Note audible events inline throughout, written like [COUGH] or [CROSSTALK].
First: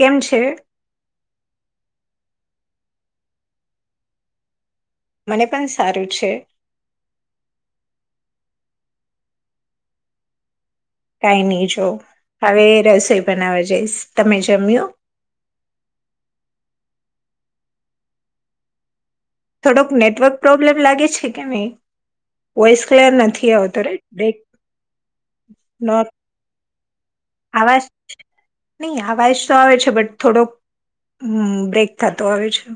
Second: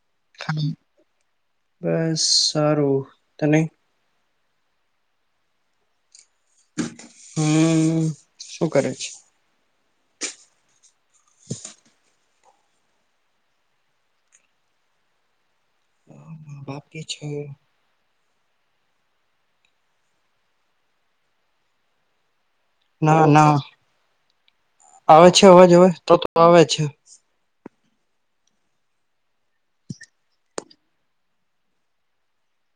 કેમ છે બસ સારું તને મને પણ સારું છે. હમ્મ શું કરે છે કાઈ નહી જો હવે રસોઈ બનાવા જઈશ તમે જમ્યુ બાકી છે થોડોક નેટવર્ક પ્રોબ્લેમ લાગે છે કે નહી વોઈસ ક્લયર ના નથી ના આવતો [UNINTELLIGIBLE] બ્રેક આવે છે અવાજ હવે તો તો આવે છે આવાજ નહી અવાજ તો આવે છે બટ થોડોક બ્રેક થતો આવે છે.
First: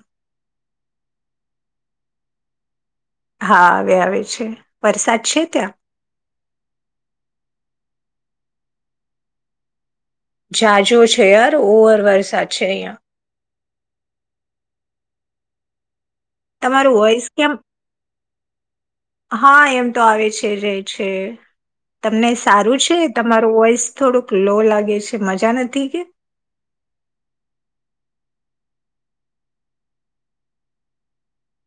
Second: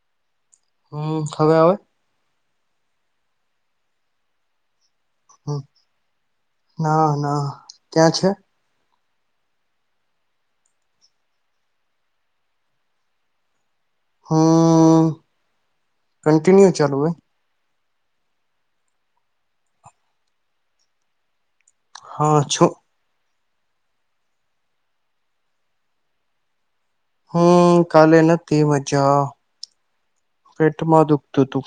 હમ્મ હવે આવે હા હવે આવે છે વરસાદ છે હમ ત્યાં ના ના ક્યાં છે જાજો છે યાર ઓવર વરસાદ છે અહ્યાં હમ્મ તમારું વોઇસ કેમ હા એમ તો આવે છે [UNINTELLIGIBLE] છે તમને હા છું સારું છે તમારું વોઈસ થોડુંક લો લાગે છે મજા નથી કે હમ્મ કાલે નથી મજા પેટમાં દુખતું તું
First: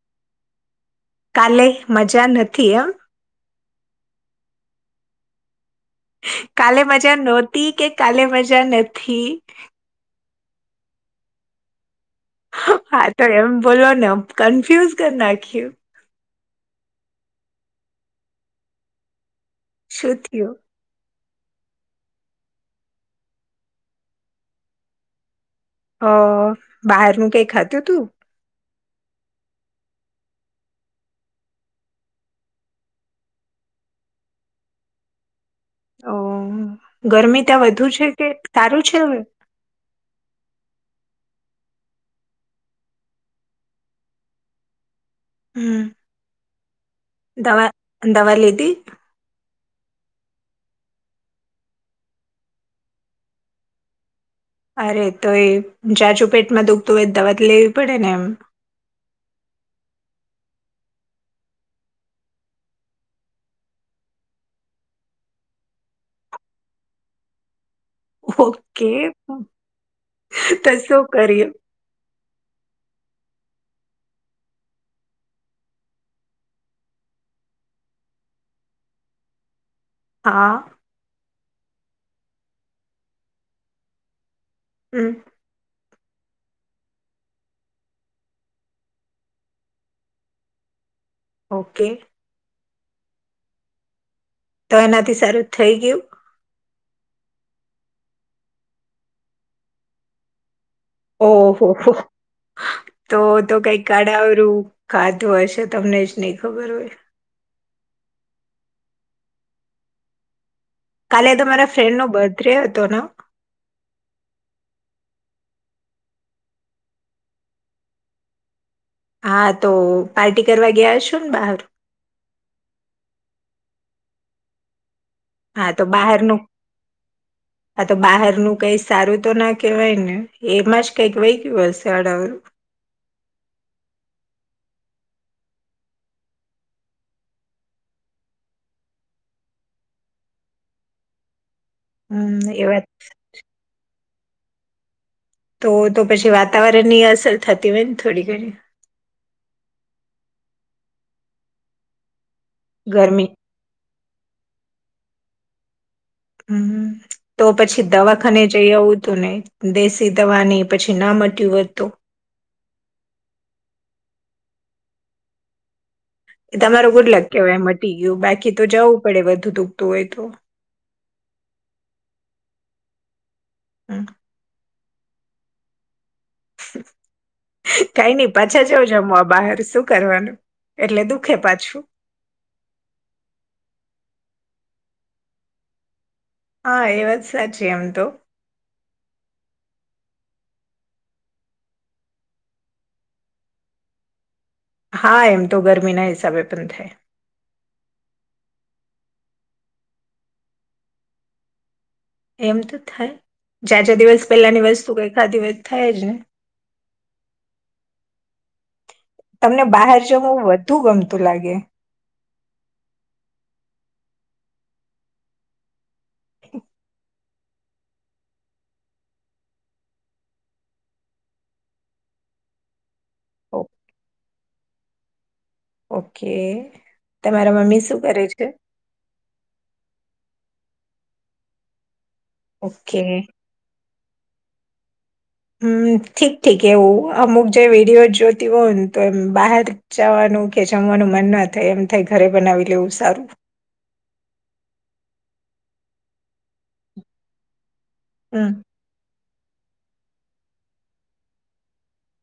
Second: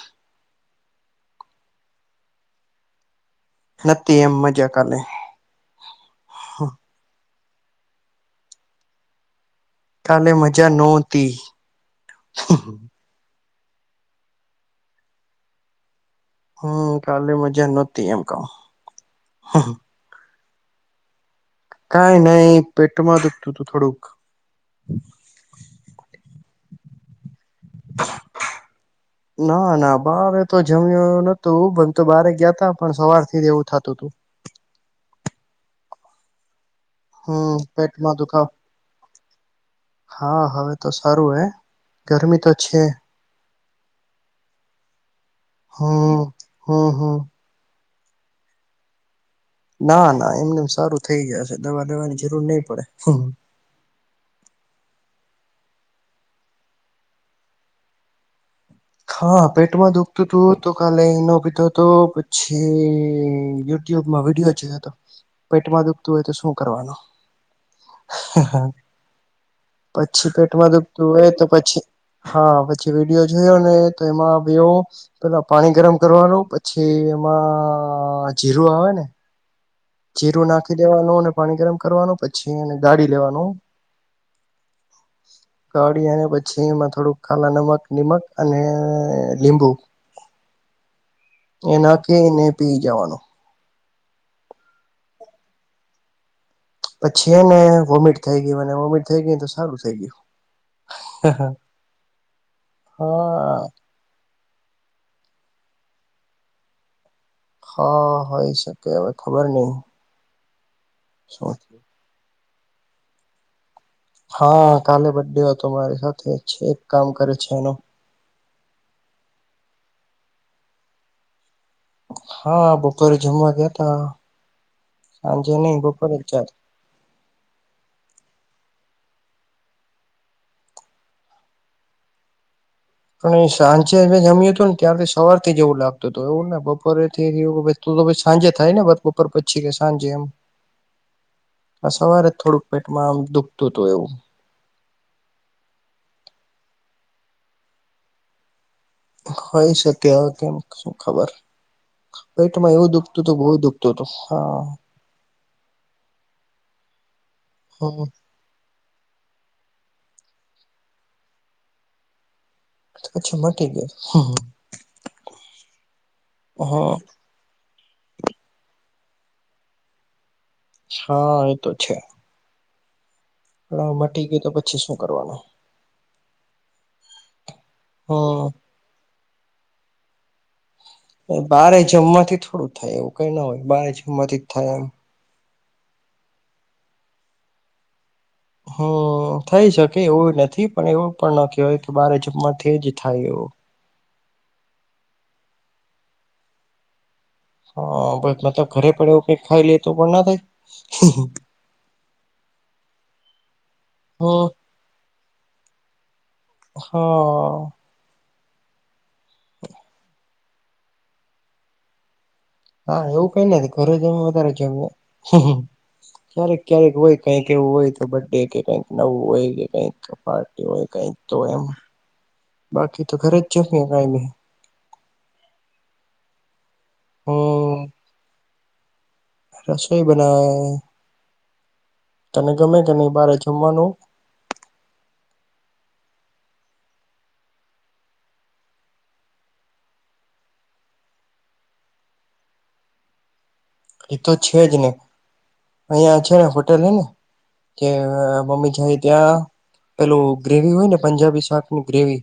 કાલે મજા નથી એમ નથી એમ મજા કાલે કાલે મજા નહોતી કે કાલે મજા નથી કાલે મજા નોતી હા તો એમ બોલવા ને કન્ફ્યુઝ કરી નાખીયું હમ્મ કાલે મજા નહતી એમ કવ શું થયું કાઈ નહી પેટમાં દુઃખતું તું થોડુંક અ બહારનું કઈ ખાધું તું [INAUDIBLE] ના ના બારે તો જમ્યું નતું પણ તો બારે ગયા તા પણ સવાર થી જ એવું થતુંતું અ ગરમી હમ ત્યાં વધુ છે પેટમાં કે દુખાવ સારું છે હવે હા હવે તો સારું હે ગરમી તો છે હમ હા હા હા દવા દવા લઘી ના ના એમનેમ સારું થઇ જાશે દવા દેવાની જરૂર નહી પડે [UNINTELLIGIBLE] અરે તોએ જાજુ પેટમાં દુખતું હોય દવાતો લેવી પડે ને એમ હા પેટમાં દુખતું હતું તો કાલે ઈનો પીધો હતો પછી યુટુબમાં વિડીયો જોયો તો પેટવા દુખતું હોય તો શું કરવાનું [UNINTELLIGIBLE] ઓકે પછી તો પેટમાં શું દુખતું હોય તો કર્યું પછી હા, પછી વિડીયો જોયો ને તો એમાં બેવ પેલા પાણી ગરમ કરવાનું પછી એમાં જીરું આવે ને જીરું હા નાખી દેવાનું અને પાણી ગરમ કરવાનું પછી એને ગાળી લેવાનું હમ્મ કળી અને પછી એમાં થોડુંક ખાલા નમક નિમક અને [UNINTELLIGIBLE] લીબુ એ ઓકે નાખીને પી જવાનું તો એનાથી સારું થઈ ગયું પછી એને વોમિટ થઈ ગયું અને વોમિટ થઈ ગય તો સારું થઈ ગયું ઓહો હો તો તો હા કઈક કાડાવરું ખાતું હશે તમને જ નહ ખબર હોય હા હોઈ શકે હવે ખબર નહી કાલે તો મારા ફ્રેન્ડ નો બર્થડે હતો ને હા કાલે બર્થડે હતો મારી સાથે છે એક કામ કરે છે એનું હા તો પાર્ટી કરવા ગયા છો ને બહાર હા બપોરે જમવા ગયા ત સાંજે હા નહી બપોરે જ જાતા [INAUDIBLE] આ તો બહાર નું કઈ સારું તો ના કહેવાય ને એમાં જ કઈક વહી ગયું હશે અડાવરું પણ એ સાંજે મે જમ્યું હતું ને ત્યારથી સવાર થી એવું લાગતું હતું એવું ને બપોરે થી એવું તો તો ભ સાંજે થાય ને વાત બપર પછી કે સાંજે એમ આ સવારે હમ થોડુંક એ વાત પેટમાં આમ દુખતું હતું એવું તો તો પછી વાતાવરણ ની અસર થતી હોય ને થોડી ઘણી, હોય શકે કેમ શું ખબર પેટમાં એવું દુખતું ગરમી હતુ બહુ દુખું તો તો [UNINTELLIGIBLE] હમ્મ તો પછી હમ દવા ખને જઈ આવું હતું ને દેશી દવાની પછી ના મટ્યું વધતું પછી મટી ગયું [UNINTELLIGIBLE] હ તમારું ગુટલક કેહેવાય એ મટી ગયું બાકી તો જવું પડે વધુ દૂખતું હોય તો હા એતો છે લાવ હમ મટી ગય તો પછી શું કરવાનું કઈ નઈ હમ પાછા જવં જમવા બહાર શું કરવાનું એટલે દુખે બારે પાછું જમવાથી થોડું થાય એવું કઈ ના હોય બારે જમવાથી જ થાય એમ હા, એ વાત સાચી આમ તો, હ થઈ શકે એવું નથી, પણ એવું પણ ન કહેવાય કે બારે જમવાથી જ થાય એવ. હા, એમ તો ગરમી ના હિસાબે પણ થાય હા બ મતલબ ઘરે પણ એવું કઈક ખાઈ લેતું પણ ના થાય. એમ તો થાય જા જા દિવસ હમ પહેલાની વસ્તુ કઈખા દિવસ થાય જ ને, હ તમને બહાર જવું વધુ ગમતું લાગે, હા, એવું કઈ નથી ઘરે જમે વધારે જમ [INAUDIBLE] ક્યારેક ક્યારેક હોય કઈક એવું હોય તો બર્ડે કે કઈક નવું હોય કે કઈક પાર્ટ- એ હોય કઈક તો એમ બાકી તો ખરે જ છે ઓ- ને કઈ નહી ઓકે તમારા મમ્મી હમ શું કરે છે. રસોઈ બનાવે તને ગમે કે ઓકે નહી બારે જમવાનું હમ ઠીક ઠીક એવું અમુક જે વિડીિયો જોતી હોય ને તો એમ બહાર જવાનું કે જમવાનું મન ના થાય એમ થાય ઘરે બનાવી લેવું સારું એતો છે જ ને અહીંયા છે ને હોટેલ ને કે હમ મમ્મી જાય ત્યાં પેલું ગ્રેવી હોય ને પંજાબી શાકની ગ્રેવી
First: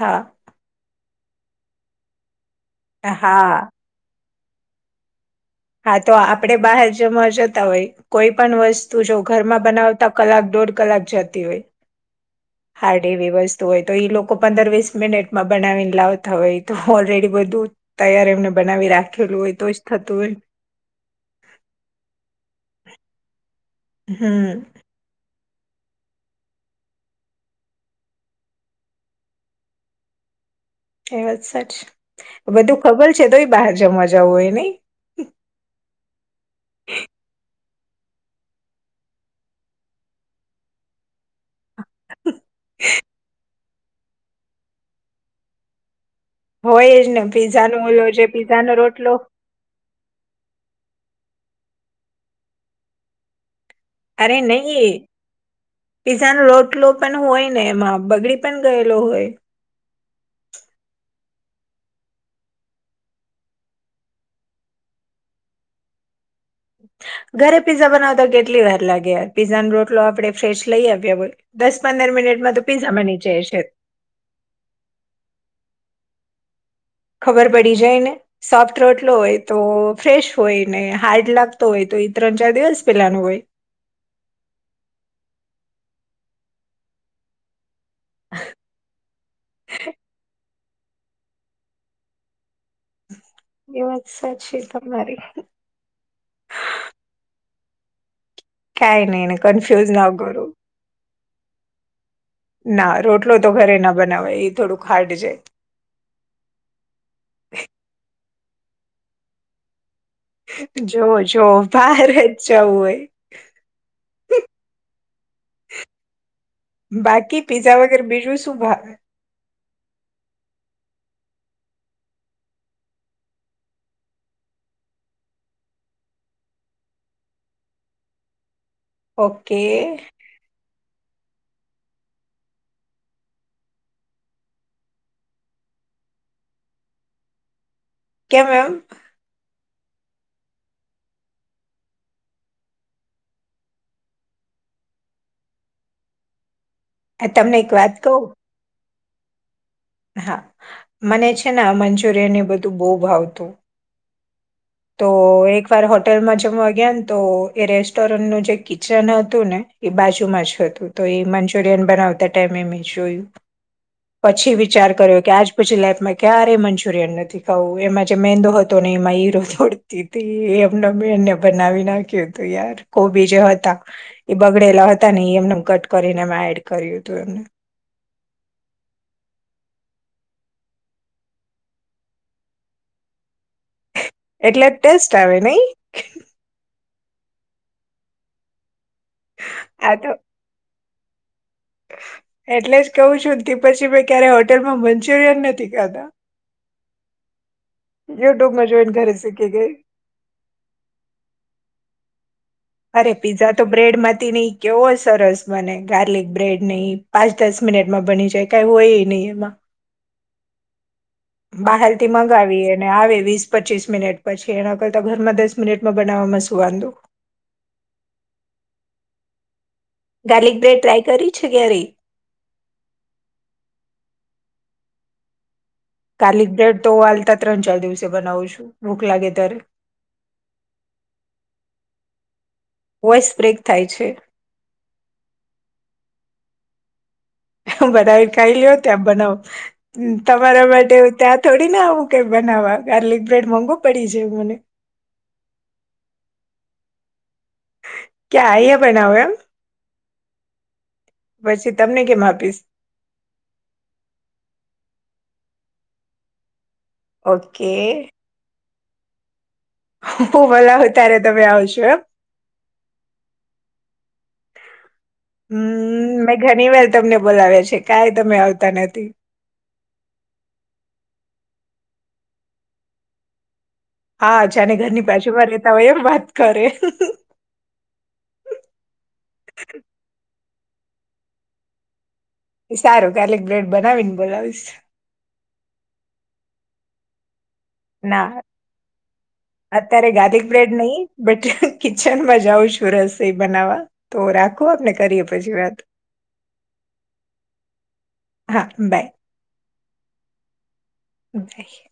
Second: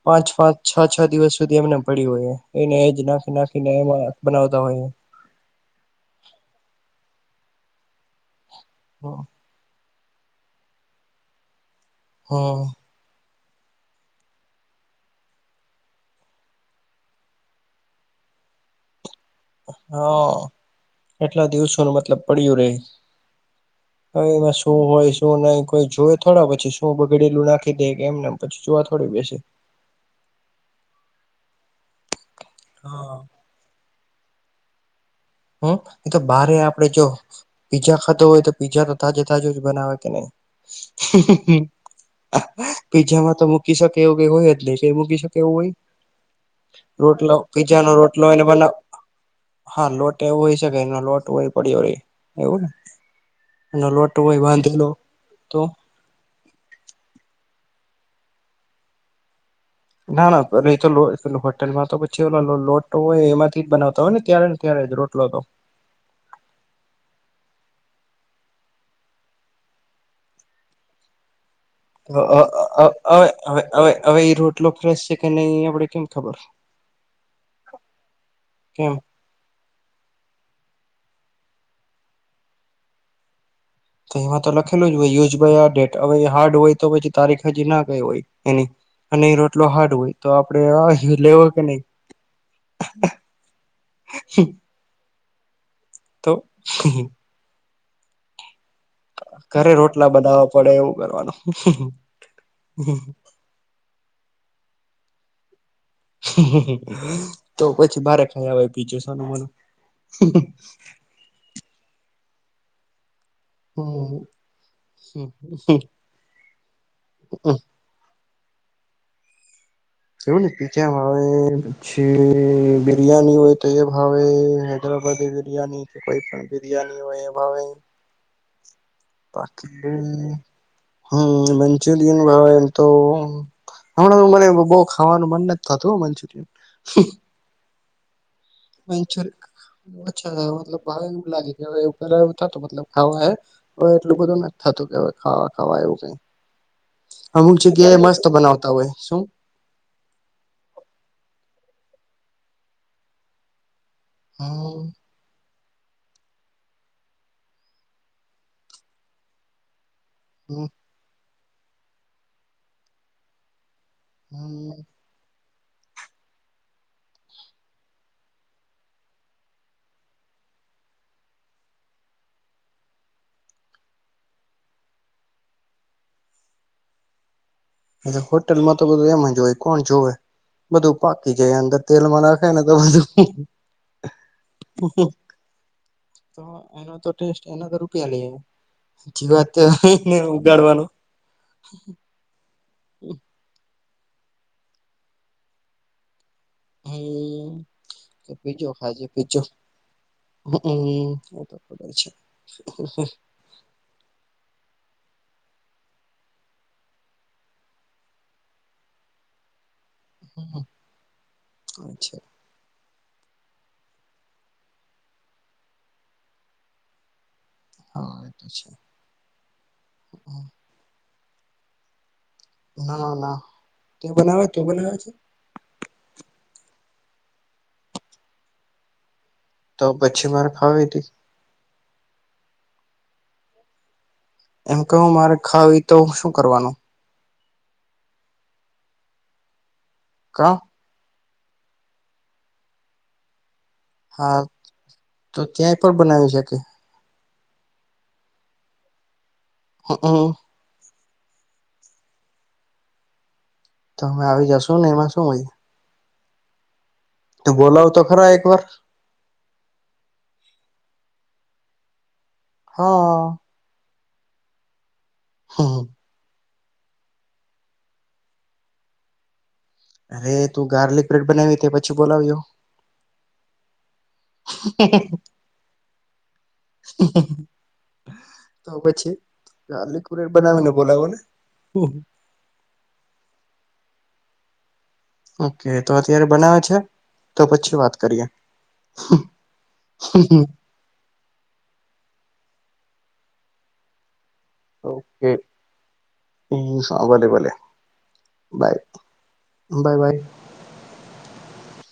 હા પાંચ પાંચ છ છ દિવસ સુધી એમને પડી્યું હોય એને જ નાખ હા નાખીને એ બનાવતા હોય હા તો આપડે બહાર જવા જતા હોય કોઈ પણ વસ્તુ જો હમ ઘરમાં બનાવતા કલાક દોઢ કલાક જતી હોય હા હાર્ડ એવી વસ્તુ હોય તો એ લોકો પંદર વીસ મિનિટમાં બનાવીને લાવતા હોય તો ઓલરેડી બધું તૈયાર એમને બનાવી રાખેલું હોય તો જ થતું હોય હા કેટલા દિવસો ન મતલબ પડ્યું રે હ એમાં હમ શું હોય શું નહી કોઈ જોવે થોડા પછી શું બગડેલું નાખી દે કેમનેમ પછી જોવા થોડી બેસે પછી એ વાત સાચી બધું ખબર છે તોય બહાર જમવા જવું હોય નહીં હમ એ તો બારે આપડે જો. પીઝા ખાતો હોય તો પીઝા તો તાજે તાજો જ બનાવે કે નહી પીઝામાં તો મૂકી શકે એવું કે હોય જ નહી કે મૂકી શકે એવું હોય હોય જ ને રોટલો પીઝા નો પીજાનોો ઓલો જે રોટલો એને પીઝા બનાવ નો રોટલો હા લોટ એવું હોય શકે એ લોટ હોય પડ્યો ર એવું ને એનો લોટ અરે હોય બાંધેલો નહી તો પીજા ન રોટલો પણ હોય ને એમાં બગડી પણ ગયેલો હોય ના ના એ તો હોટેલમાં તો પછી લોટો હોય એમાંથી જ બનાવતા હોય ને ત્યારે અત્યારે જ રોટલો તો હ [INAUDIBLE] ઘરે પીઝા બનાવતા કેટલી વાર લાગે યાર પીઝા નો રોટલો આપણેે ફેશ લઈ આવ્યા દસ પંદર મિનિટમાં તો પીઝામાં નીચે છે વેવેવે હવે એ રોટલો ફ્રેશ છે કે નહી આપણેે કેમ ખબર ખબર પડી જાય ને સોફ્ટ કેમ રોટલો હોય તો ફ્રેશ હોય ને હાર્ડ લાગતો હોય તો એ ત્રણ ચાર દિવસ પેલા ન હોય તો એમાં તો લખેલું જ હોય યુઝાઈ આ ડેટ હવે હાર્ડ હોય તો પછી તારીખ હજી ના હો એ અને રોટલો હાર્ડ હોય તો આપડે લેવો કે નહી એ વાત સાચી તમારી તો [UNINTELLIGIBLE] કાઈ નઈ ને ઘરે કન્ફ્યુઝ ના રોટલા કરો બનાવા પડે એવું કરવાનું ના રોટલો તો ઘરે ના બનાવય એ થોડુંક હાર્ડ છે. તો પછી બારે ખાઇ આવય છાનો-માનો જો જોવો જોવો હહારે જવું હોઈ બાકી પીઝા હમ બીજું શું ભાવે જેવું ને પીજામાં આવે પછી બિરિયાની હોય તો એ ભાવે હૈદરાબાદી બિરિયાની કે કોઈ પણ બિરિયાની હોય એવા હોય ઓકે બાકી હમ મંચુરયન ભાવે એમ તો. હમણાં તો મને બઉ ખાવાનું મન નથી થાતું મંચુરિયન. કેમ એમ મંચર અછલબ [UNINTELLIGIBLE] તો મતલબ ખાવાહે હવે એટલું બધું નથી થતું કે હવે ખાવા ખાવા એવું કઈ તમને અમુક એક વાત જગ્યા એ મસ્ત કહું બનાવતા હોય શું. હા મને છે મંચુરિયનને બધું બઉ ભાવતું. હમ તો એક વાર હોટેલમાં જમવા ગયા ને તો એ રેસ્ટોરન્ટનું જે કિચન હતું ને એ બાજુમાં હમ જ હતું તો એ મંચુરિયન બનાવતા ટાઈમે મેં જોયું. પછી હમ વિચાર કર્યો કે આજ. પછી લાઈફમાં ક્યારેય મંચુરિયન નથી ખાવું એમાં જે મેંદો હતો ને એમાં હીરો. ફોડતી હતી એમને બેને બનાવી નાખ્યું હતું યાર કોબી જે હતા. એ બગડેલા હતા ને એ એમને કટ કરીને એ એડ કર્યું હતું એમને. હોટલમાં તો બધું એમ જ હોય કોણ જોવે. બધું પાકી જાય અંદર તેલમાં નાખાય ને તો બધું. એટલે ટેસ્ટ આવે નઈ. તો એનો તો ટેસ્ટ, એનો તો રૂપિયા લેઈ આયવો, હાચી વાત આ તો જાળવાનું એટલે જ કહું છું કે પછી મે ક્યારે હોટેલમાં મંચુરિયન નથી ખાધા. હમ યુટ્યુબમાં જોઈન કરી શકીએ કે હ, હમ, એતો ખબર છે. અરે પિઝા તો બ્રેડ માંથી નઈ, કેવો સરસ બને ગાર્લિક બ્રેડ નઈ, પાંચ-દસ મિનિટમાં બની જાય. એવુ હોયે નઈ એમાં. હમ, બાહારથી મંગાવીએ અને આવે વીસ-પચ્ચીસ મિનિટ પછી એના કરતા ઘરમાં દસ મિનિટમાં બનાવામાં શું વાંધો. હ, એ તો છે. ગાર્લિક બ્રેડ ટ્રાય કરી છે કયારે? ના, ના, કેવું બનાવે? કેવું બનાવે છે? ગાર્લિક બ્રેડ તો હાલતા ત્રણ-ચાર દિવસે બનાવું છું, ભૂખ લાગે ત્યારે. તો પછી મારે ખાવી હતી? વોઈસ બ્રેક થાય છે. એમ કહું, મારે ખાવી તો શું કરવાનું? બધાએ ખાઈ લઈઓ ત્યાં બનાવું, કા તમારા માટે હું ત્યાં થોડીના આવું કઈ બનાવવા, ગાર્લિક બ્રેડ મોંઘો પડી જાય હા મને. તો ત્યાંય પણ બનાવી શકે. ક્યાં? યે બનાવું એમ? હમ, પછી તમને કેમ આપીશ? ત અમે આવી જાશું ને એમાં શુ હોય તો ઓકે બોલાવો તો ખરા એક વાર હું બોલાવું ત્યારે તમે આવશો એમ? હ. હમ, મેં ઘણી વાર તમને બોલાવ્યા છે, કાઈ તમે આવતા નથી. અરે તું ગાર્લિક બ્રેડ બનાવી તે પછી બોલાવ જો. હા, જાને ઘરની બાજુમાં રેતા ઓય એમ વાત કરે. તો પછી, ગાર્લિક બ્રેડ બનાવીને બોલાવો ને. એ સારું ગાર્લિક બ્રેડ બનાવી ને બોલાવીશ. ઓકે તો અત્યારે બનાવે છે, તો પછી વાત કરીએ ના, અત્યારે ગાર્લિક બ્રેડ નઈ, બેટે કિચનમાં જાઉં છું રસોઈ બનાવવા થોડાક ઓકે, હ ભલે-ભલે. Bye, bye bye. બાય,